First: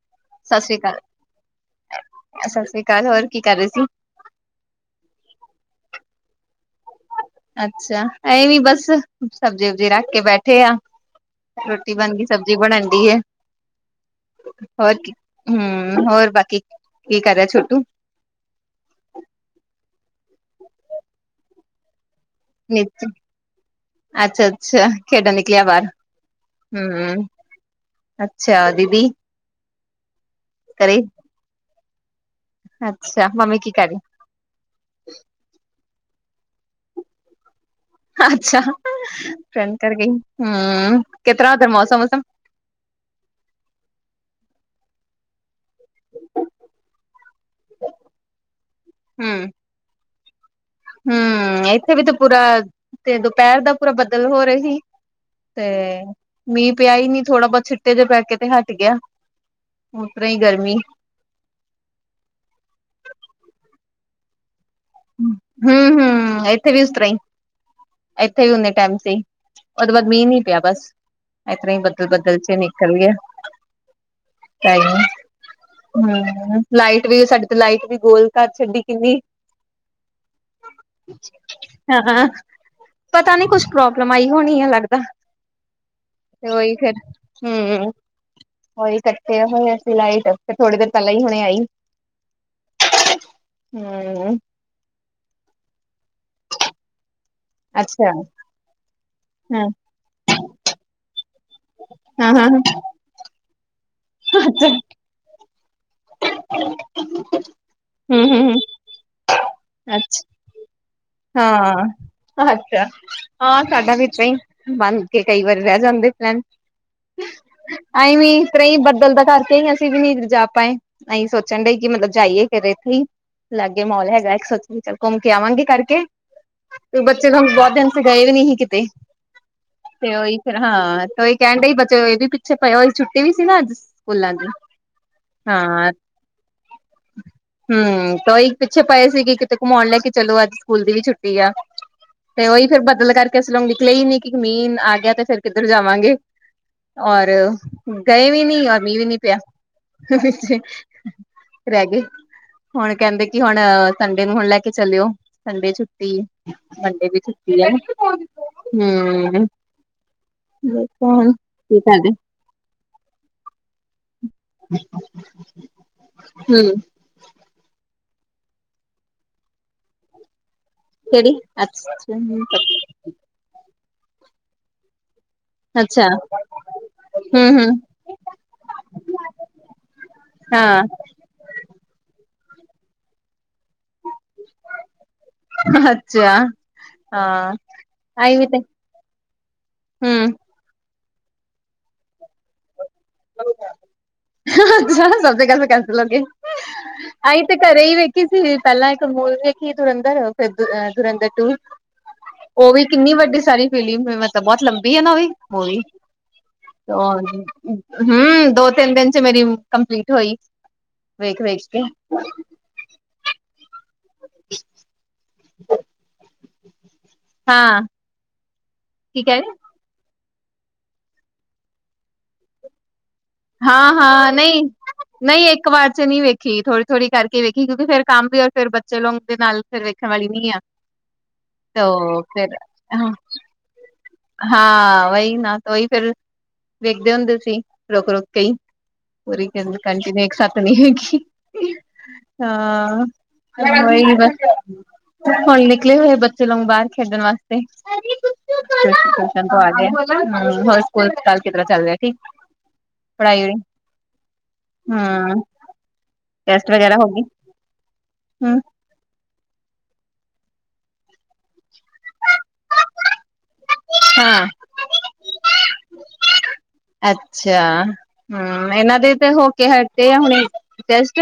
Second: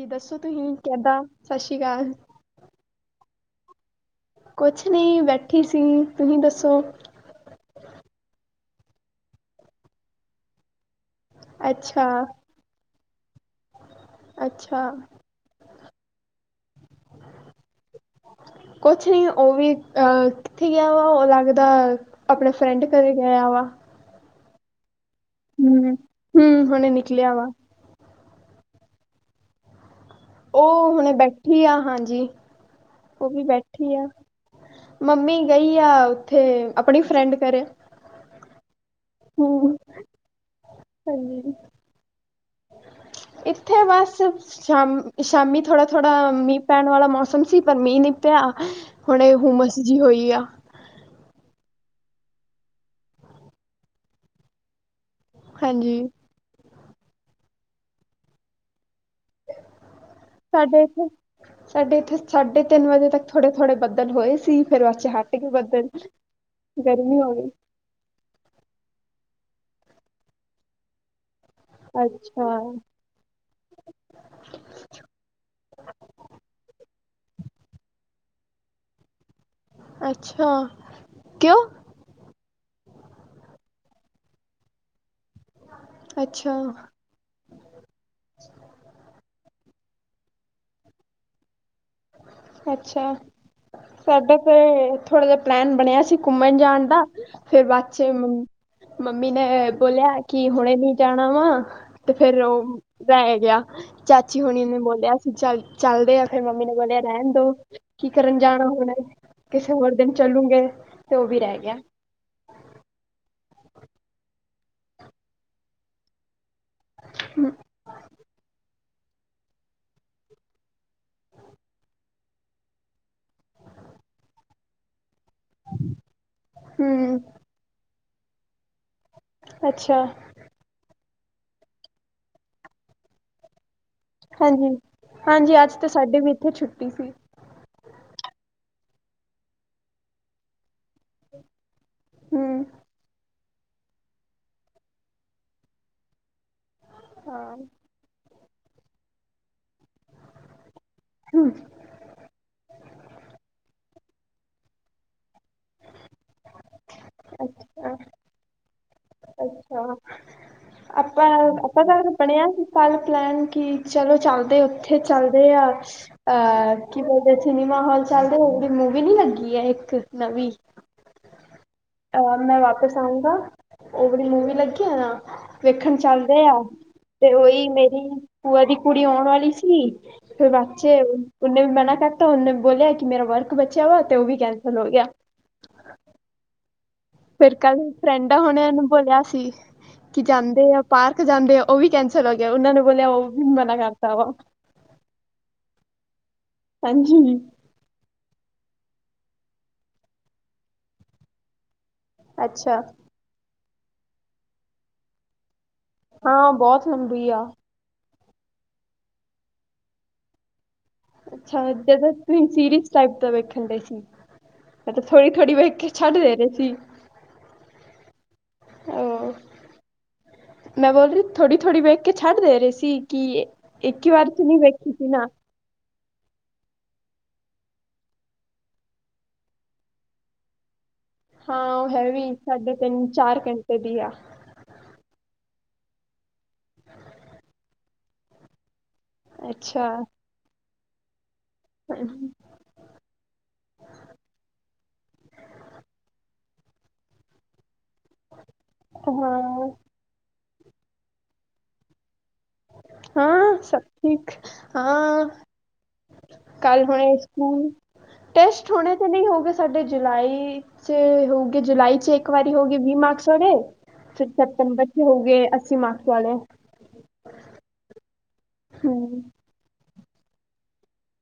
ਜੀ ਦੱਸੋ ਸਤਿ ਤੁਸੀਂ ਸ੍ਰੀ ਅਕਾਲ, ਕਿੱਦਾਂ ਸਤਿ ਸ਼੍ਰੀ ਅਕਾਲ ਸਤਿ ਸ੍ਰੀ ਅਕਾਲ। ਹੋਰ, ਕੀ ਕਰ ਰਹੇ ਸੀ? ਕੁਛ ਨਹੀਂ ਬੈਠੀ ਸੀ ਤੁਸੀਂ ਦੱਸੋ ਅੱਛਾ। ਐ ਵੀ, ਬਸ ਸਬਜ਼ੀ- ਉਬਜੀ ਰੱਖ ਕੇ ਬੈਠੇ ਆ। ਰੋਟੀ, ਅੱਛਾ ਬਣ ਗਈ। ਸਬਜ਼ੀ, ਬਣਦੀ ਹੈ। ਅੱਛਾ ਹੋਰ ਕੀ, ਹੂੰ, ਹੋਰ ਬਾਕੀ ਕੀ ਕਰ ਰਿਹਾ ਛੋਟੂ? ਕੁਛ ਨੀ। ਉਹ, ਵੀ ਅਹ। ਕਿਥੇ ਗਿਆ ਵਾ। ਉਹ ਲੱਗਦਾ, ਆਪਣੇ ਫਰੈਂਡ ਨੀਚੇ ਘਰੇ ਗਿਆ ਵਾ। ਅੱਛਾ-ਅੱਛਾ, ਖੇਡਣ ਨਿਕਲਿਆ ਬਾਹਰ। ਹਮ ਹਮ ਹੁਣੇ ਹੂੰ ਨਿਕਲਿਆ ਵਾ ਅੱਛਾ, ਦੀਦੀ। ਉਹ, ਘਰੇ ਹੁਣੇ, ਬੈਠੀ ਆ, ਹਾਂਜੀ। ਅੱਛਾ, ਉਹ ਵੀ, ਮੰਮੀ ਕੀ ਕਰ ਬੈਠੀ ਰਹੀ? ਆ। ਮੰਮੀ ਗਈ ਆ। ਉੱਥੇ, ਆਪਣੀ ਫਰੈਂਡ ਕਰੇ। ਅੱਛਾ, ਫਰੈਂਡਫ ਘਰ ਗਈ। ਹੂੰ, ਹਾਂਜੀ ਕਿਤਰਾ, ਉਥੇ ਮੌਸਮ- ਮੂਸਮ। ਇੱਥੇ ਬਸ, ਸ਼ਾਮ ਸ਼ਾਮੀ। ਥੋੜਾ- ਥੋੜਾ, ਮੀਂਹ ਪੈਣ ਵਾਲਾ ਮੌਸਮ ਸੀ। ਪਰ ਮੀਂਹ ਨਹੀਂ ਪਿਆ। ਹੁਣੇ ਹੁਮਸ ਜਿ ਹੋਈ। ਕੀਆ ਹੂੰ, ਇੱਥੇ ਵੀ ਤੇ ਪੂਰਾ, ਤੇ ਦੁਪਹਿਰ ਦਾ ਪੂਰਾ ਬਦਲ ਹੋ, ਰਹਾ ਸੀ। ਹਾਂਜੀ ਤੇ, ਮੀਂਹ ਪਿਆ ਹੀ ਨੀ। ਥੋੜਾ ਬਹੁਤ ਛਿੱਟੇ ਜੇ ਪੈਕੇ ਤੇ ਹਟ ਗਿਆ। ਉਸ ਤਰ੍ਹਾਂ ਹੀ ਗਰਮੀ ਸਾਡੇ ਇੱਥੇ, ਸਾਡੇ ਇੱਥੇ, ਸਾਢੇ ਤਿੰਨ ਵਜੇ ਤੱਕ ਥੋੜੇ- ਥੋੜੇ ਬ- ਦਲ ਹੋਏ ਸੀ। ਫਿਰ ਬਾਅਦ ਚ ਹਟ ਗਏ ਹੂੰ- ਬੱਦਲ ਹੂੰ, ਇੱਥੇ ਵੀ ਉਸ ਤਰਾਂ ਹੀ, ਗਰਮੀ ਹੋ ਗਈ ਇੱਥੇ ਵੀ ਉਨਾ ਹੀ ਟਾਈਮ ਸੀ। ਉਹਦੇ ਬਾਅਦ ਮੀਂਹ ਨੀ ਪਿਆ ਬਸ ਇਤਰ ਹੀ ਬੱਦਲ ਬੱਦਲ ਚ ਅੱਛਾ ਨਿਕਲ ਗਿਆ ਹਮ ਲਾਈਟ ਵੀ ਸਾਡੇ ਤੇ ਲਾਈਟ ਵੀ ਗੋਲ ਘਰ ਛੱਡੀ ਕਿੰਨੀ ਅੱਛਾ ਕਿਉਂ ਹਾਂ ਪਤਾ ਨੀ ਕੁੱਛ ਪ੍ਰੋਬਲਮ ਆਈ ਹੋਣੀ ਹੈ ਲੱਗਦਾ ਤੇ ਅੱਛਾ ਉਹੀ ਫਿਰ ਹਮ ਉਹੀ ਇਕੱਠੇ ਹੋਏ ਪ ਲਟ ਤੇ ਥੋੜੀ ਦੇਰ ਪਹਿਲਾਂ ਹੀ ਹੁਣੇ ਆਈ ਅੱਛਾ ਸਾਡਾ ਹਮ ਤੇ ਥੋੜਾ ਜਿ ਪਲੈਨ ਬਣਿਆ ਸੀ ਘੁੰਮਣ ਜਾਣ ਦਾ ਫੇਰ ਬਾਦ ਚ ਅੱਛਾ ਮੰਮੀ ਨੇ ਹਾਂ ਬੋਲਿਆ ਕਿ ਹੁਣੇ ਨੀ ਜਾਣਾ ਵਾ ਤੇ ਹਾਂ ਫੇਰ ਹਾਂ ਉਹ ਰਹਿ ਗਿਆ ਚਾਚੀ ਹੋਣੀ ਅੱਛਾ ਉਹਨੇ ਬੋਲਿਆ ਅਸੀਂ ਚੱਲ ਚੱਲਦੇ ਹਾਂ ਫੇ ਵਾਲਿਆ ਰਹਿਣ ਦੋ ਕੀ ਹਮ ਕਰਨ ਹਮ ਜਾਣਾ ਹੁਣਾ ਕਿਸੇ ਹੋਰ ਦਿਨ ਅੱਛਾ ਚੱਲੂਗੇ ਤੇ ਉਹ ਵੀ ਰਹਿ ਗਿਆ ਹਾਂ ਅੱਛਾ ਹਾਂ ਸਾਡਾ ਵੀ ਤਾਂ ਹੀ ਬੰਦ ਕੇ ਕਈ ਵਾਰੀ ਰਹਿ ਜਾਂਦੇ ਪਲੈਨ ਬੱਦਲ ਦਾ ਕਰਕੇ ਅਸੀਂ ਵੀ ਨੀ ਜਾ ਪਾਏ ਅਸੀਂ ਸੋਚਣ ਡ ਕਿ ਮਤਲਬ ਜਾਈਏ ਫਰੇ ਇੱਥੇ ਹੀ ਅਲੱਗੇ ਮੋਲ ਹੈਗਾ ਇੱਕ ਸੋਚਣ ਚੱਲ ਘੁੰਮ ਕੇ ਆਵਾਂਗੇ ਕਰਕੇ ਹਮ ਬੱਚੇ ਤੁਾਨ ਬਹੁਤ ਦਿਨ ਚ ਗਏ ਵੀ ਨਹੀਂ ਸੀ ਕਿਤੇ ਅੱਛਾ ਤੇ ਉਹੀ ਫੇਿਰ ਹਾਂ ਤੇ ਉਹੀ ਕਹਿਣ ਡਈ ਬਚੇ ਇਹ ਵੀ ਪਿੱਛੇ ਪਏ ਉਹੀ ਛੁੱਟੀ ਵੀ ਸੀ ਨਾ ਅੱਜ ਸਕੂਲਾਂ ਦੀ ਹਾਂਜੀ ਹਾਂਜੀ ਅੱਜ ਤਾਂ ਹਾਂ ਸਾਡੇ ਵੀ ਇੱਥੇ ਛੁੱਟੀ ਸੀ ਹਮ ਤਾਂਹੀ ਪਿੱਛੇ ਪਏ ਸੀ ਕਿ ਕਿਤੇ ਘੁਮਾਉਣ ਲੈ ਕੇ ਚਲੋ ਅੱਜ ਸਕੂਲ ਦੀ ਵੀ ਛੁੱਟੀ ਆ ਤੇ ਹੂੰ ਉਹੀ ਫੇਿਰ ਬਦਲ ਕਰਕੇ ਲਗੀ ਕਿ ਲਈ ਨੀ ਕਿ ਕਮੀਨ ਆ ਗਿਆ ਤੇ ਫੇਰ ਕਿੱਧਰ ਜਾਵਾਂਗੇ ਔਰ ਹਾਂ ਗਏ ਵੀ ਨੀ ਔਰ ਮੀਹ ਵੀ ਨੀ ਪਿਆ ਹ ਰਹਿ ਗਏ ਹੁਣ ਕਹਿੰਦੇ ਕਿ ਹੁਣ ਸੰਡੇ ਨੂੰ ਹੁਣ ਲੈ ਕੇ ਚਲੇਿਓ ਸੰਡੇ ਛੁੱਟੀ ਸੰਡੇ ਦੀ ਛੁੱਟੀ ਅ ਅੱਛਾ ਹਮ ਅੱਛਾ ਦੇਖੋ ਆਪਾਂ ਹੁਣ ਕੀ ਆਪਾਂ ਤਾਂ ਕਰਦੇ ਬਣਿਆ ਸੀ ਕੱਲ ਪਲੈਨ ਕਿ ਚਲੋ ਚੱਲਦੇ ਉੱਥੇ ਚੱਲਦੇ ਆ ਹ ਅਹ ਹਮ ਕੀ ਬੋਲਦੇ ਸਿਨੇਮਾ ਹਾਲ ਚੱਲਦੇ ਉਥੇ ਮੂਵੀ ਲੱਗੀ ਹੈ ਇੱਕ ਨੋਵੀਂ ਕਿਹੜੀ ਅੱਛਾ ਟੋਰ ਨਾਲ ਵਾਪਿਸ ਆਊਂਗਾ ਉਹ ਬੜੀ ਮੂਵੀ ਲੱਗੀ ਆ ਨਾ ਵੇਖਣ ਅੱਛਾ ਚੱਲਦੇ ਆ ਤੇ ਹਮ ਉਹੀ ਹਮ ਮੇਰੀ ਭੁਆ ਦੀ ਕੁੜੀ ਆਉਣ ਵਾਲੀ ਸੀ ਫਿਰ ਹਾਂ ਬੱਚੇ ਉਹਨੇ ਬਿਹਨਾ ਉਹਨੇ ਬੋਲਿਆ ਕਿ ਮੇਰਾ ਵਰਕ ਬਚਿਆ ਵਾ ਤੇ ਉਹ ਵੀ ਕੈਂਸਲ ਹੋ ਗਿਆ ਅੱਛਾ ਹਾਂ ਫਿਰ ਕੱਲ ਫਰੈਂਡ ਆਈ ਵੀ ਤੇ ਹੁਣੇਨੂੰ ਬੋਲਿਆ ਸੀ ਕਿ ਹਮ ਜਾਂਦੇ ਆ ਪਾਰਕ ਜਾਂਦੇ ਆ ਉਹ ਵੀ ਕੈਂਸਲ ਹੋ ਗਿਆ ਉਹਨਾਂ ਨੂੰ ਬੋਲਿਆ ਉਹ ਵੀ ਮਨਾ ਕਰਦਾ ਵਾ ਹਾਂਜੀ ਅਈਂ ਤੇ ਘਰੇ ਹੀ ਵੇਖੀ ਸੀ ਪਹਿਲਾਂ ਮੂਲ ਦੇਖੀ ਜੁਰੰਧਰ ਫਿਰ ਜੁਰੰਧਰ ਟੂ ਉਹ ਅੱਛਾ ਵੀ ਕਿੰਨੀ ਵੱਡੀ ਸਾਰੀ ਫਿਲਮ ਮਤਲਬ ਬਹੁਤ ਲੰਬੀ ਆ ਨਾ ਹਾਂ ਬਹੁਤ ਉਹ ਲੰਬੀ ਆ ਹਮ ਦੋ ਤਿੰਨ ਦਿਨ ਚ ਮੇਰੀ ਕੰਪਲੀਟ ਹੋਈ ਵੇਖ ਵੇਖ ਅੱਛਾ ਕੇ ਜਦ ਤੁਸੀਂ ਸੀਰੀਅਸ ਟਾਈਪ ਦਾ ਵੇਖਣ ਡ ਸੀ ਥੋੜੀ ਘੜੀ ਵਹਿ ਕੇ ਛੱਡ ਦੇ ਰਹੇ ਸੀ ਹਾਂ ਕੀ ਉਹ ਕਹਿ ਰਹੇ ਮੈਂ ਬੋਲ ਰਹੀ ਥੋੜ੍ਹੀ ਥੋੜ੍ਹੀ ਵੇਖ ਕੇ ਛੱਡ ਦੇ ਰਹੀ ਸੀ ਕਿ ਹਾਂ ਇੱਕ ਹੀ ਵਾਰ ਹਾਂ 'ਚ ਨਹੀਂ ਵੇਖੀ ਸੀ ਨਾ ਨਹੀਂ ਇੱਕ ਵਾਰ ਬੇ ਨੀ ਵੇਖੀ ਥੋੜ੍ਹੀ ਥੋੜੀ ਕਰਕੇ ਵੇਖੀ ਕਿਉਂਕਿ ਫੇਰ ਕੰਮ ਵੀ ਔਰ ਫਿਰ ਬੱਚੇ ਲੋਂਗ ਦੇ ਨਾਲ ਫਿਰ ਵੇਖਣ ਵਾਲੀ ਨੀ ਆ ਹਾਂ ਉਹ ਹੈ ਤੋ ਵੀ ਫਿਰ ਸਾਢੇ ਤਿੰਨ ਚਾਰ ਘੰਟੇ ਦੀ ਆ ਹਾਂ ਉਹੀ ਨਾ ਉਹੀ ਫਿਰ ਵੇਖਦੇ ਹੁੰਦੇ ਸੀ ਰੁਕ ਰੁਕ ਕੇ ਹੀ ਪੂਰੀ ਕਹਿੰਦੇ ਅੱਛਾ ਕੰਟੀਨਿਊ ਇੱਕ ਸਾਥ ਨਹੀਂ ਵੇਖੀ ਹਾਂ ਉਹੀ ਬਸ ਹੁਣ ਨਿਕਲੇ ਹੋਏ ਬ ਚਲੋ ਬਾਹਰ ਖੇਡਣ ਵਾਸਤੇ ਟਊਸ਼ਨ ਤੋਂ ਹਾਂ ਆ ਗਏ ਹੋਰ ਸਕੂਲ ਸੁਕਾਲ ਕਿਤਰਾਂ ਚੱਲ ਰਿਹਾ ਠੀਕ ਪੜ੍ਹਾਈ ਹਾਂ ਸਭ ਠੀਕ ਹਾਂ ਹਮ ਟੈਸਟ ਕੱਲ ਵਗੈਰਾ ਹੋ ਹੁਣੇ ਗਈ ਸਕੂਲ ਹਮ ਟੈਸਟ ਹੋਣੇ ਤੇ ਨਹੀਂ ਹੋਗੇ ਸਾਡੇ ਜੁਲਾਈ ਚ ਹੋਗੇ ਜੁਲਾਈ ਚ ਇੱਕ ਵਾਰੀ ਹੋ ਗੇ ਵੀਹ ਮਾਰਕਸ ਵਾਲੇ ਫਿਰ ਹਾਂ ਸਪਤੰਬਰ ਚ ਹੋ ਗਏ ਅੱਸੀ ਮਾਰਕਸ ਵਾਲੇ ਅੱਛਾ ਹਮ ਇਹਨਾਂ ਦੇ ਹੂੰ ਤੇ ਹੋ ਕੇ ਹਟੇ ਆ ਹੁਣ ਟੈਸਟ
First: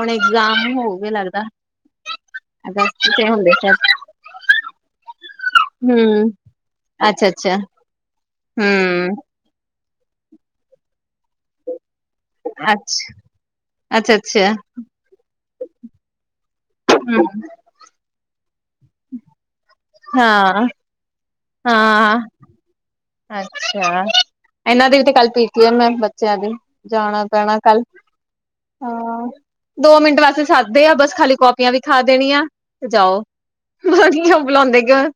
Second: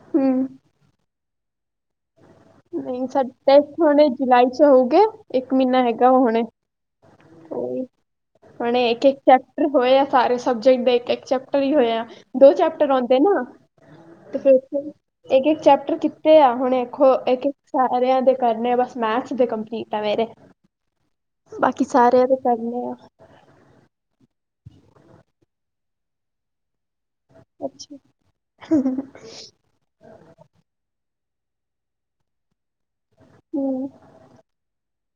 ਹੁਣ ਹੂੰ ਇਗਜ਼ਾਮ ਹੋਗੇ ਲੱਗਦਾ ਨਹੀਂ ਅਗਸਤ ਚ ਹੁੰਦੇ ਸਾਡੇ ਸ਼ਾਇਦ ਹਣੇ ਜੁਲਾਈ ਚ ਹੋਊਗੇ ਇੱਕ ਮਹੀਨਾ ਹੈਗਾ ਉਹ ਹਮ ਅੱਛਾ ਅੱਛਾ ਹੁਣੇਹੀ ਹੁਣੇ ਇੱਕ ਹਮ ਇੱਕ ਚੈਪਟਰ ਹੋਏ ਆ ਸਾਰੇ ਸਬਜੈਕਟ ਦੇ ਇੱਕ ਇੱਕ ਚੈਪਟਰ ਹੀ ਹੋਏ ਆ ਦੋ ਚੈਪਟਰ ਅੱਛਾ ਆਉਂਦੇ ਨਾ ਅੱਛਾ ਤੇ ਅੱਛਾ ਫਿਰ ਇੱਕ ਇੱਕ ਚੈਪਟਰ ਕੀਤੇ ਆ ਹੁਣੇ ਦੇਖੋ ਹਮ ਇੱਕ ਇੱਕ ਸਾਰਿਆਂ ਦੇ ਕਰਨੇ ਬਸ ਮੈਥ ਦੇ ਕੰ ਠੀਕ ਆ ਮੇਰੇ ਹਾਂ ਬਾਕੀ ਹਾਂ ਸਾਰਿਆਂ ਦੇ ਕਰਨੇ ਆ ਅੱਛਾ ਇਹਨਾਂ ਦੀ ਵੀ ਤੇ ਕੱਲ ਪੀਟੀਐੱਮ ਆ ਕਲ ਬੱਚਿਆਂ ਦੀ ਜਾਣਾ ਪੈਣਾ ਕੱਲ ਅੱਛਾ ਹਾਂ ਦੋ ਮਿੰਟ ਵੈਸੇ ਸੱਦੇ ਆ ਬਸ ਖਾਲੀ ਕਾਪੀਆਂ ਵੀਖਾ ਦੇਣੀਆਂ ਤੇ ਜਾਓ ਹੂੰ ਵਧੀਆ ਬੁਲਾਉਂਦੇ ਕਿਓਂ ਆ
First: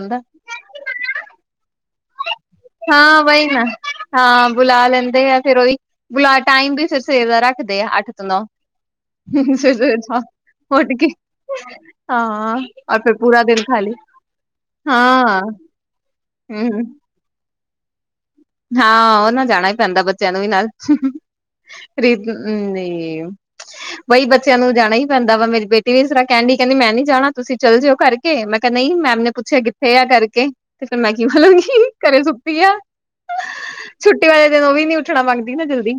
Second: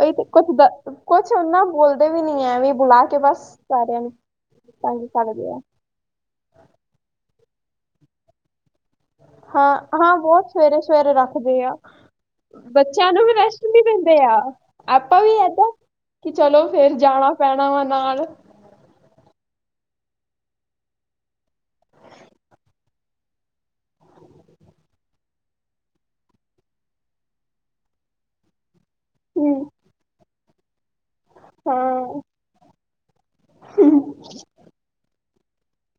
ਤੇ ਕੁਛ ਕੁਛ ਨਾ ਬੋਲਦਾ ਹਾਂ ਬਹੀ ਨਾ ਨੂੰ ਹਾਂ ਬੁਲਾ ਤੰਗ ਲੈਂਦੇ ਆ ਕਰਦੇ ਫੇਿਰ ਉਹੀ ਬੁਲਾ ਟਾਈਮ ਵੀ ਫਿਰ ਸਵੇਰ ਦਾ ਰੱਖ ਦੇ ਆ ਅੱਠ ਤੋਂ ਨੋਂ ਹਾਂ ਹਾਂ ਬਹੁਤ ਸਵੇਰੇ ਸਵੇਰੇ ਰੱਖਦੇ ਆ ਹਾਂ ਔਰ ਬੱਚਿਆਂ ਫਿਰ ਨੂੰ ਵੀ ਪੂਰਾ ਦਿਨ ਰੈਸਟ ਨੀ ਖਾਲੀ ਦਿੰਦੇ ਆ ਆਪਾਂ ਵੀ ਹਾਂ ਏਦਾਂ ਕਿ ਚਲੋ ਹਮ ਫੇਰ ਜਾਣਾ ਪੈਣਾ ਵਾ ਨਾਲ ਹਾਂ ਉਹ ਨਾ ਜਾਣਾ ਹੀ ਪੈਂਦਾ ਬੱਚਿਆਂ ਨੂੰ ਵੀ ਨਾਲ ਬਈ ਬੱਚਿਆਂ ਨੂੰ ਜਾਣਾ ਹੀ ਪੈਂਦਾ ਵਾ ਮੇਰੀ ਬੇਟੀ ਵੀ ਇਸ ਤਰ੍ਹਾਂ ਕਹਿਣ ਕਹਿੰਦੀ ਮੈਂ ਨੀ ਜਾਣਾ, ਤੁਸੀਂ ਚੱਲ ਜਾਇਉ ਕਰਕੇ ਮੈਂ ਕਿਹਾ । ਨਹੀਂ ਮੈਮ ਨੇ ਹੂੰ ਪੁੱਛਿਆ ਕਿੱਥੇ ਆ ਕਰਕੇ ਤੇ ਫਿਰ ਮੈਂ ਕੀ ਬੋਲਾਂਗੀ, ਹਾਂ ਘਰੇ ਸੁੱਤੀ ਆ। ਛੁੱਟੀ ਵਾਲੇ ਦਿਨ ਉਹ ਵੀ ਨੀ ਉੱਠਣਾ ਮੰਗਦੀ ਨਾ ਜਲਦੀ।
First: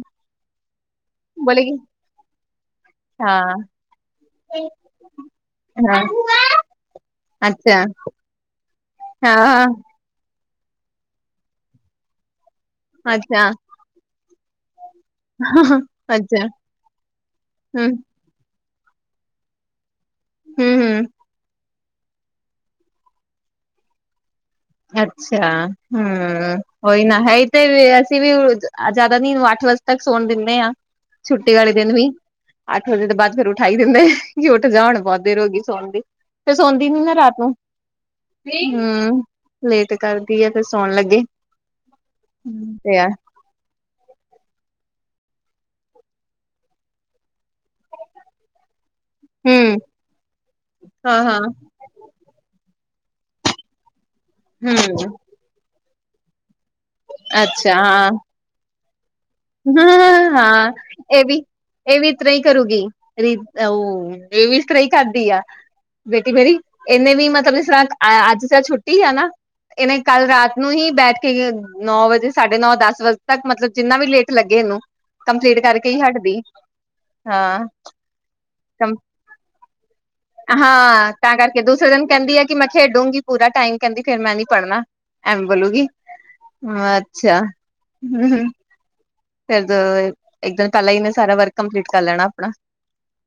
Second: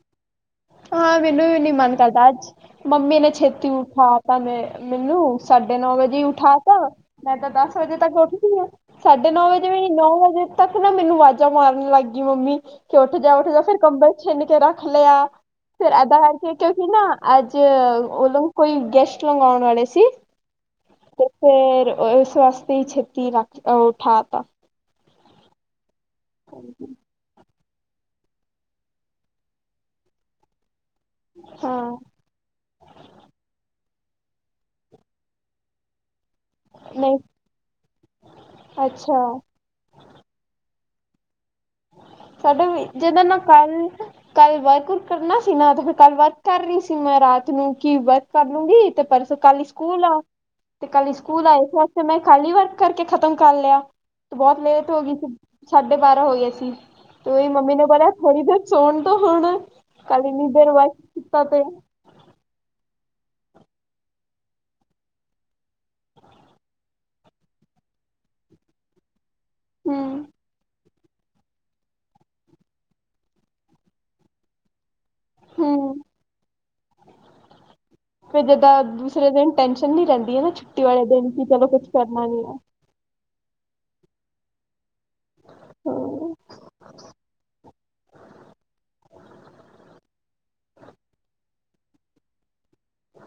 ਹਾਂ ਮੈਨੂੰ ਵੀ ਨੀ ਬੋਲੇਗੀ ਮਨ ਕਰਦਾ ਅੱਜ ਮੰਮੀ ਨੇ ਹਾਂ ਛੇਤੀ ਉਠਾ ਤਾਂ ਮੈਂ ਮੈਨੂੰ ਸਾਡੇ ਨੌ ਹਾਂ ਵਜੇ ਉਠਾ ਤਾ, ਮੈਂ ਤਾਂ ਦਸ ਅੱਛਾ ਵਜੇ ਤੱਕ ਉੱਠਦੀ ਹਾਂ। ਸਾਢੇ ਨੌ ਹਾਂ ਵਜੇ ਵੀ ਨੀ, ਨੌ ਵਜੇ ਤੱਕ ਨਾ ਮੈਨੂੰ ਆਵਾਜ਼ਾਂ ਮਾਰਨ ਲੱਗ ਗਈ ਮੰਮੀ। ਕੇ ਉੱਠ ਜਾ ਉੱਠ ਅੱਛਾ, ਜਾ, ਫਿਰ ਕੰਬਲ ਛਿੰਨ ਕੇ ਰੱਖ ਲਿਆ। ਫਿਰ ਐਧਾ ਅੱਛਾ, ਕਰਕੇ ਕਿਉਂਕਿ ਨਾ ਅੱਜ ਹੂੰ, ਉਦੋ ਕੋਈ ਗੈਸਟ ਲਗ ਆਉਣ ਵਾਲੇ ਸੀ। ਹੂੰ, ਹੂੰ ਤੇ ਫਿਰ ਇਸ ਵਾਸਤੇ ਹੀ ਛੇਤੀ ਲ ਉਠਾਤਾ। ਅੱਛਾ ਹੂੰ ਓਈ ਨਾ ਹੈ ਤੇ ਅਸੀਂ ਵੀ ਜ਼ਿਆਦਾ ਨੀ ਅੱਠ ਵਜੇ ਤੱਕ ਸੌਣ ਦਿੰਨੇ ਹਾਂ। ਛੁੱਟੀ ਵਾਲੇ ਹਾਂ ਦਿਨ ਵੀ ਅੱਠ ਵਜੇ ਤੋਂ ਬਾਅਦ ਫੇਰ ਉਠਾਈ ਕਿਹੰਦੇਉੱਠ ਜਾ ਹੁਣ ਬਹੁਤ ਦੇਰ ਰੋ ਗਈ ਸੋਣ ਦੀ ਤੇ ਸੌਦੀ ਨੀ ਨਾ ਨਹੀਂ ਰਾਤ ਨੂੰ ਹੂੰ। ਅੱਛਾ ਲੇਟ ਕਰਦੀ ਏ ਤੇ ਸੌਣ ਲੱਗੇ। ਸਾਡਾ ਹਮ, ਤੇ ਆ ਜਿਦਾਂ ਨਾ ਕੱਲ ਕੱਲ ਵਰਕ ਆਊਟ ਕਰਨਾ ਸੀ ਨਾ ਤੇ ਫਿਰ ਕੱਲ ਵਰਕ ਕਰ ਰਹੀ ਸੀ, ਮੈਂ ਰਾਤ ਨੂੰ ਕੀ ਵਰਕ ਕਰ ਲੂੰਗੀ। ਤੇ ਪਰਸੋਂ ਕੱਲ ਹੂੰ ਸਕੂਲ ਆ ਤੇ ਕੱਲ ਹਾਂ ਹਾਂ ਸਕੂਲ ਆ ਇਸ ਵਸਤੇ ਮੈਂ ਖਾਲੀ ਵਰ ਵਰਕ ਕਰਕੇ ਖ਼ਤਮ ਕਰ ਲਿਆ ਤੇ ਬਹੁਤ ਲੇਟ ਹੋ ਗਈ ਹੂੰ ਸੀ, ਸਾਢੇ ਬਾਰਾਂ ਹੋ ਗਏ ਸੀ। ਉਹੀ ਤੇ ਮੰਮੀ ਨੇ ਬੋਲਿਆ ਥੋੜੀ ਦੇਰ ਸੌਣ ਦੋ ਹੁਣ ਕੱਲ ਹ ਇੰਨੀ ਦੇਰ ਹਾਂ, ਵਰਕ ਇਹ ਵੀ ਕੀਤਾ ਤੇ ਇਹ ਵੀ ਇਸ ਤਰ੍ਹਾਂ ਹੀ ਕਰੂਗੀ। ਉਹ ਇਹ ਵੀ ਇਸ ਤਰ੍ਹਾਂ ਹੀ ਕਰਦੀ ਆ। ਬੇਟੀ ਮੇਰੀ ਇਹਨੇ ਵੀ ਮਤਲਬ ਸੁਣਾ ਅੱਜ ਚ ਛੁੱਟੀ ਆ ਨਾ। ਇਹਨੇ ਕੱਲ ਹਮ ਰਾਤ ਨੂੰ ਹੀ ਬੈਠ ਕੇ ਨੌ ਵਜੇ, ਸਾਢੇ ਨੌ, ਦਸ ਵਜੇ ਤੱਕ ਮਤਲਬ ਜਿੰਨਾ ਵੀ ਲੇਟ ਲੱਗੇ ਇਹਨੂੰ ਕੰਪਲੀਟ ਕਰਕੇ ਹਮ ਹੀ ਹਟਦੀ ਹਾਂ ਫਿਰ ਜਿੱਦਾਂ ਦੂਸਰੇ ਦਿਨ ਟੈਨਸ਼ਨ ਨੀ ਰਹਿੰਦੀ ਹੈ ਨਾ ਛੁੱਟੀ ਵਾਲੇ ਹਾਂ ਦਿਨ ਤਾਂ ਕਿ ਕਰਕੇ ਚਲੋ ਦੂਸਰੇ ਕੁਛ ਦਿਨ ਕਰਨਾ ਕਹਿੰਦੀ ਆ ਨੀ ਕਿ ਹੈ ਮੈਂ ਖੇਡੂੰਗੀ ਪੂਰਾ ਟਾਈਮ, ਕਹਿੰਦੀ ਫੇਰ ਮੈਂ ਨੀ ਪੜ੍ਹਨਾ। ਐਵੇ ਬੋਲੂਗੀ, ਹਾਂ ਹਾਂ ਅੱਛਾ, ਹੂੰ ਹੂੰ। ਫਿਰ [unintelligible] ਇੱਕ ਦਿਨ ਪਹਿਲਾ ਹੀ ਇੰਨਾ ਸਾਰਾ ਵਰਕ ਕੰਪਲੀਟ ਕਰ ਲੈਣਾ ਆਪਣਾ।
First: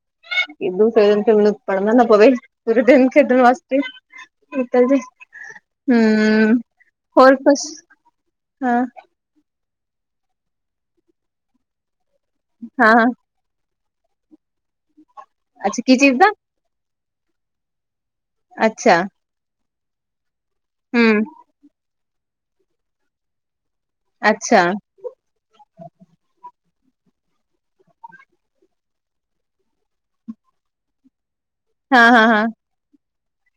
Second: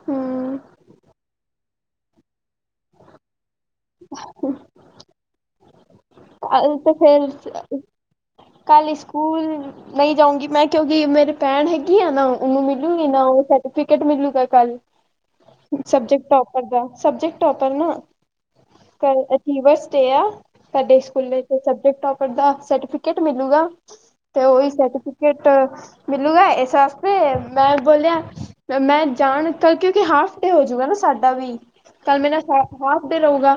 ਹਮ ਦੂਸਰੇ ਦਿਨ ਤੇ ਮੈਨੂੰ ਪੜ੍ਹਨਾ ਨਾ ਪਵੇ, ਪੂਰੇ ਦਿਨ ਖੇਡਣ ਵਾਸਤੇ। [unintelligible] ਨਿਕਲ ਜੇ ਹੂੰ ਕੱਲ ਤੇ ਹੋਰ ਫਿਰ ਕੁਛ। ਹਾਂ ਕੱਲ ਸਕੂਲ ਨਹੀਂ ਜਾਊਂਗੀ ਮੈਂ ਕਿਉਂਕਿ ਮੇਰੀ ਭੈਣ ਹੈਗੀ ਆ ਨਾ ਉਹਨੂੰ ਮਿਲੂਗੀ ਹਾਂ ਨਾ ਉਹ ਸਰਟੀਫਿਕੇਟ ਮਿਲੂਗਾ ਕੱਲ, ਅੱਛਾ ਕੀ ਚੀਜ਼ ਸਬਜੈਕਟ ਦਾ ਟੋਪਰ ਦਾ। ਸਬਜੈਕਟ ਟੋਪਰ ਨਾ ਅੱਛਾ ਅਚੀਵਰਸ ਡੇ ਆ। ਸਾਡੇ ਹੂੰ ਸਕੂਲੇ ਤੇ ਸਬਜੈਕਟ ਟੋਪਰ ਦਾ ਸਰਟੀਫਿਕੇਟ ਮਿਲੂਗਾ। ਤੇ ਅੱਛਾ ਉਹੀ ਸਰਟੀਫਿਕੇਟ ਮਿਲੂਗਾ ਇਸ ਮੈਂ ਬੋਲਿਆ, ਮੈਂ ਜਾਣ ਤਾ ਕਿਉਂਕਿ ਹਾਫ ਡੇ ਹੋਜੂਗਾ ਨਾ ਸਾਡਾ ਵੀ। ਹਾਂ ਕੱਲ ਹਾਂ ਮੇਰੇ ਨਾ ਹਾਂ ਸਾ ਹਾਫ ਡੇ ਰਹੂਗਾ,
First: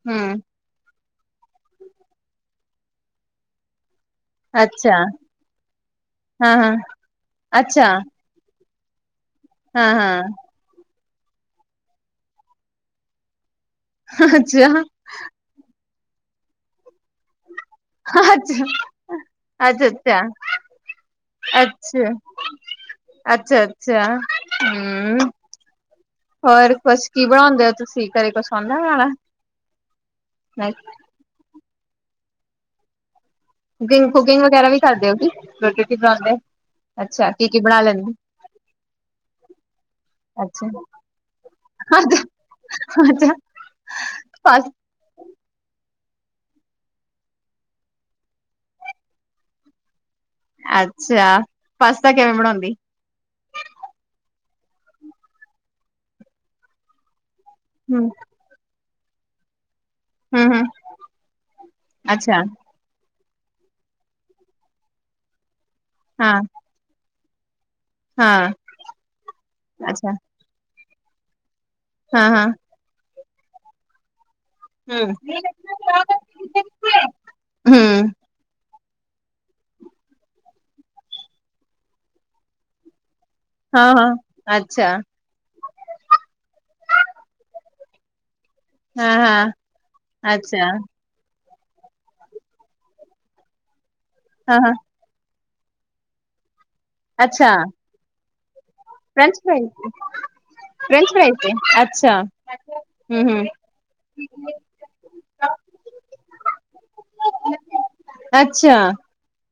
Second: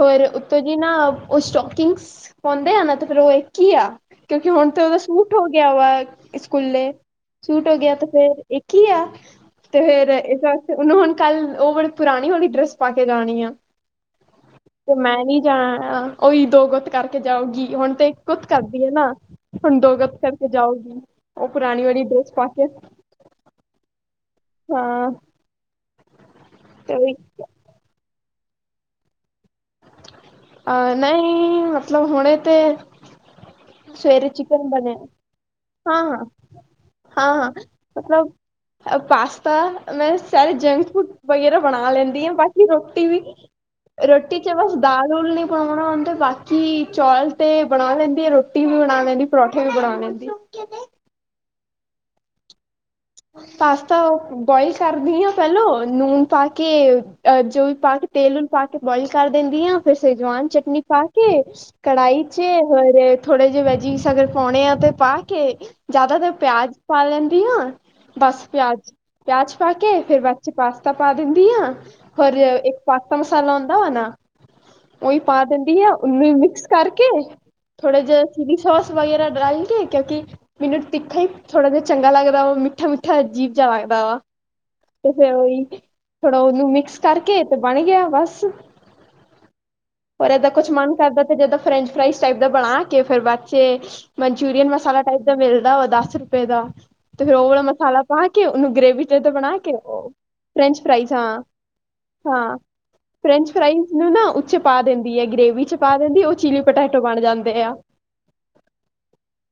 ਹੋਰ ਹੂੰ ਉੱਤੋਂ ਜੀ ਨਾ ਉਹ ਸਟੋਕਿੰਗਸ ਪਾਉਂਦੇ ਆ ਨਾ ਤੇ ਫਿਰ ਉਹ ਇੱਕ ਹੀ ਆ। ਕਿਉਂਕਿ ਹੁਣ ਤੇ ਅੱਛਾ ਉਹਦਾ ਸੂਟ ਹੋ ਗਿਆ ਵਾ ਹਾਂ ਹਾਂ ਸਕੂਲੇ ਸੂਟ ਹੋ ਅੱਛਾ ਗਿਆ ਤੇ ਫੇਰ ਇੱਕ ਕੀ ਆ, ਤੇ ਹਾਂ ਫੇਰ ਹਾਂ ਇਸ ਵਾਸਤੇ ਉਹਨੂੰ ਹੁਣ ਕੱਲ ਉਹ ਬੜੀ ਪੁਰਾਣੀ ਵਾਲੀ ਡਰੈਸ ਪਾ ਕੇ ਜਾਣੀ ਆ, ਅੱਛਾ ਤੇ ਮੈਂ ਨੀ ਜਾਣਾ। ਉਹੀ ਦੋ ਗੁੱਤ ਕਰਕੇ ਜਾਉਗੀ ਹੁਣ ਤੇ ਗੁੱਤ ਅੱਛਾ ਕਰਦੀ ਆ ਨਾ, ਅੱਛਾ ਹੁਣ ਦੋ ਗੁੱਤ ਅੱਛਾ ਕਰਕੇ ਜਾਊਗੀ, ਉਹ ਪੁਰਾਣੀ ਵਾਲੀ ਡਰੈਸ ਪਾ ਕੇ। ਅੱਛਾ-ਅੱਛਾ। ਹਾਂ ਹੂੰ, ਹੋਰ ਤੇ ਕੁਛ ਉਹੀ ਕੀ ਬਣਾਉਂਦੇ ਹੋ ਤੁਸੀਂ ਘਰੇ ਕੁਛ ਆਉਂਦਾ ਬਣਾਣਾ? ਅਹ ਨਹੀਂ ਮਤਲਬ ਹੁਣੇ ਤੇ ਕੁਕਿੰਗ ਸਵੇਰੇ ਕੁਕਿੰਗ ਚਿਕਨ ਵਗੈਰਾ ਵੀ ਬਣੇ, ਕਰਦੇ ਹੋ ਕੀ ਰੋਟੀ ਰੂਟੀ ਹਾਂ-ਹਾਂ। ਬਣਾਉਂਦੇ ਅੱਛਾ ਕੀ ਹਾਂ-ਹਾਂ ਕੀ ਬਣਾ ਲੈਂਦੇ ਮਤਲਬ ਪਾਸਤਾ ਮੈਂ ਸਾਰੇ ਅੱਛਾ ਜੰਕ ਫੂਡ ਵਗੈਰਾ ਬਣਾ ਲੈਂਦੀ ਹਾਂ ਬਾਕੀ ਰੋਟੀ ਅੱਛਾ ਰੋਟੀ 'ਚ ਬਸ ਦਾਲ-ਦੂਲ ਨੀ ਪਾਵਾਂ ਬਣਾਉਣ ਤੇ ਬਾਕੀ ਚੌਲ ਤੇ ਬਣਾ ਲੈਂਦੀ ਆ ਰੋਟੀ ਵੀ ਬਣਾ ਲੈਂਨੀ ਪਰੌਠੇ ਵੀ ਬਣਾ ਲੈਂਨੀ। ਅੱਛਾ ਪਾਸਤਾ ਕਿਵੇਂ ਬਣਾਉਨੀ? ਪਾਸਤਾ ਬੋਆਇਲ ਕਰਦੀ ਆ ਪਹਿਲੋਂ ਨੂਨ ਪਾ ਕੇ। ਅਹ ਜੋ ਵੀ ਪਾ ਕੇ ਹੂੰ ਤੇਲ ਨੂੰ ਪਾ ਕੇ ਬੁਆਇਲ ਕਰ ਦਿੰਦੀ ਆ। ਫਿਰ ਹੂੰ ਸ਼ੇਜਵਾਨ ਹੂੰ ਚਟਨੀ ਪਾ ਕੇ, ਕੜਾਹੀ 'ਚ ਅੱਛਾ ਔਰ ਥੋੜੇ ਜਿਹੇ ਵੈਜੀਸ ਅਗਰ ਪਾਉਣੇ ਆ ਤੇ ਪਾ ਕੇ ਜਿਆਦਾਤਰ ਹਾਂ ਪਿਆਜ ਪਾ ਲੈਂਦੀ ਹਾਂ। ਬਸ ਹਾਂ ਪਿਆਜ, ਪਿਆਜ ਪਾ ਕੇ ਅੱਛਾ ਫੇਰ ਬਾਅਦ 'ਚ ਪਾਸਤਾ ਪਾ ਦਿੰਦੀ ਆ। ਹਾਂ ਹੋਰ ਹਾਂ ਇੱਕ ਪਾਸਤਾ ਮਸਾਲਾ ਹੁੰਦਾ ਵਾ ਨਾ ਹੂੰ ਉਹੀ ਪਾ ਦਿੰਦੀ ਆ ਉਹਨੂੰ ਮਿਕਸ ਕਰਕੇ, ਥੋੜਾ ਜਿਹਾ ਸੀ ਚ ਸੋਸ ਵਗੈਰਾ ਡਾਲ ਕੇ ਕਿਉਂਕਿ, ਮੈਨੂੰ ਤਿੱਖਾ ਥੋੜ੍ਹਾ ਜਿਹਾ ਚੰਗਾ ਲੱਗਦਾ ਵਾ ਮਿੱਠਾ ਮਿੱਠਾ ਅਜੀਬ ਜਾ ਲਗਦਾ ਵਾ ਤੇ ਫਿਰ ਉਹੀ ਥੋੜਾ ਉਹਨੂੰ ਮਿਕਸ ਕਰਕੇ ਬਣ ਗਿਆ ਬਸ, ਹੋਰ ਏਦਾਂ ਕੁਛ ਮਨ ਕਰਦਾ ਜਦੋਂ ਫਰੈਂਚ ਫਰਾਾਈਜ਼ ਟਾਈਪ ਦਾ ਬਣਾ ਕੇ ਫ਼ਿਰ ਬਾਅਦ 'ਚ ਮਨਚੂਰੀਅਨ ਮਸਾਲਾ ਟਾਈਪ ਮਿਲਦਾ ਵਾ ਦਸ ਰੁਪਏ ਦਾ। ਤੇ ਫੇਰ ਉਹ ਅੱਛਾ ਵਾਲਾ ਮਸਾਲਾ ਪਾ ਕੇ ਉਹਨੂੰ ਗ੍ਰੇਵੀ ਦੇ ਦੋ ਬਣਾ ਕੇ, ਉਹ ਫਰੈਂਚ ਫਰਾਇਜ ਹਾਂ ਅੱਛਾ, ਹਾਂ ਹੂੰ-ਹੂੰ, ਫਰੈਂਚ ਫਰਾਈਜ਼ ਨੂੰ ਨਾ ਉਹ 'ਚ ਪਾ ਦਿੰਦੀ ਹੈ ਗ੍ਰੇਵੀ 'ਚ ਪਾ ਦਿੰਦੀ ਉਹ ਚੀਲੀ ਪੋਟੈਟੋ ਬਣ ਜਾਂਦੇ ਆ। ਅੱਛਾ,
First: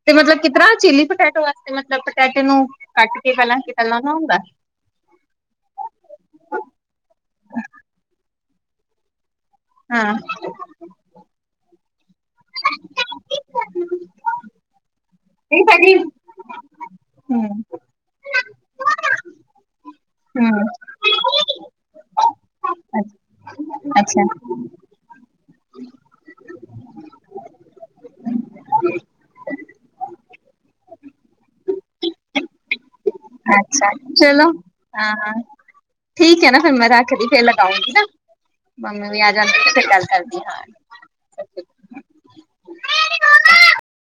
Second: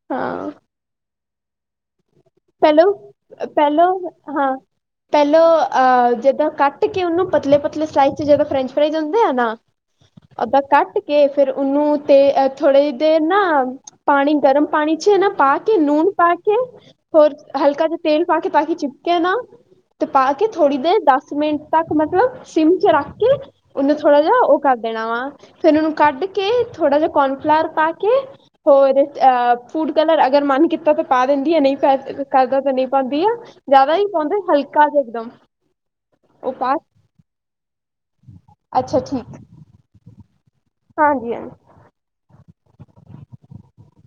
ਤੇ ਮਤਲਬ ਕੀ ਹਾਂ ਤਰ੍ਹਾਂ ਚਿੱਲੀ ਪਟੈਟੋ ਵਾਸਤੇ ਮਤਲਬ ਪਟੈਟੋ ਨੂੰ, ਪਹਿਲੋਂ ਕੱਟ ਕੇ ਪਹਿਲਾਂ ਕੀ ਪਹਿਲੋਂ ਪਹਿਲਾਂ ਹਾਂ, ਪਹਿਲਾਂ ਅਹ ਜਦਾਂ ਕੱਟ ਕੇ ਉਹਨੂੰ ਪਤਲੇ-ਪਤਲੇ ਸਲਾਈ ਚ ਜਦੋਂ ਫਰੈਂਚ ਫਰਾਈਜ਼ ਹੁੰਦੇ ਆ ਨਾ, ਹਾਂ, ਓਦਾਂ ਕੱਟ ਕੇ ਫੇਰ ਉਹਨੂੰ ਤੇ ਥੋੜੀ ਦੇਰ ਨਾ, ਪਾਣੀ ਗਰਮ ਪਾਣੀ 'ਚ ਇਹ ਨਾ ਪਾ ਕੇ ਨੂਨ ਪਾ ਕੇ ਹੋਰ ਹੂੰ-ਹੂੰ, ਹਲਕਾ ਜਿਹਾ ਤੇਲ ਪਾ ਕੇ ਤਾਂ ਕੇ ਚਿਪਕੇ ਨਾ, ਤੇ ਪਾ ਕੇ ਥੋੜ੍ਹੀ ਦੇਰ ਦ ਸ ਮਿੰਟ ਤੱਕ ਮਤਲਬ ਸਿੰਮ 'ਚ ਰੱਖ ਕੇ ਉਹਨੂੰ ਥੋੜਾ ਅੱਛਾ, ਜਿਹਾ ਉਹ ਕਰ ਦੇਣਾ ਵਾ। ਫੇਰ ਉਹਨੂੰ ਕੱਢ ਕੇ ਥੋੜ੍ਹਾ ਜਿਹਾ ਕੋਰਨਫਲਾਰ ਪਾ ਕੇ ਹੋਰ ਅਹ ਫੂਡ ਕਲਰ ਅਗਰ ਮਨ ਕੀਤਾ ਤਾਂ ਪਾ ਦਿੰਦੀ ਹੈ ਨਹੀਂ ਪ ਕਰਦਾ ਤਾਂ ਨਹੀਂ ਪਾਉਂਦੀ ਹੈ। ਅੱਛਾ ਚਲੋ ਹਾਂ ਹਾਂ ਠੀਕ ਹੈ ਉਹ ਨਾ ਫਿਰ ਪਾ ਮੈਂ ਰੱਖਦੀ ਫਿਰ ਲਗਾਉਂਗੀ । ਅੱਛਾ ਮੰਮੀ ਵੀ ਆ ਠੀਕ ਜਾਂਦੀ ਫਿਰ ਗੱਲ ਕਰਦੀ ਹਾਂ। ਹਾਂਜੀ ਹਾਂਜੀ।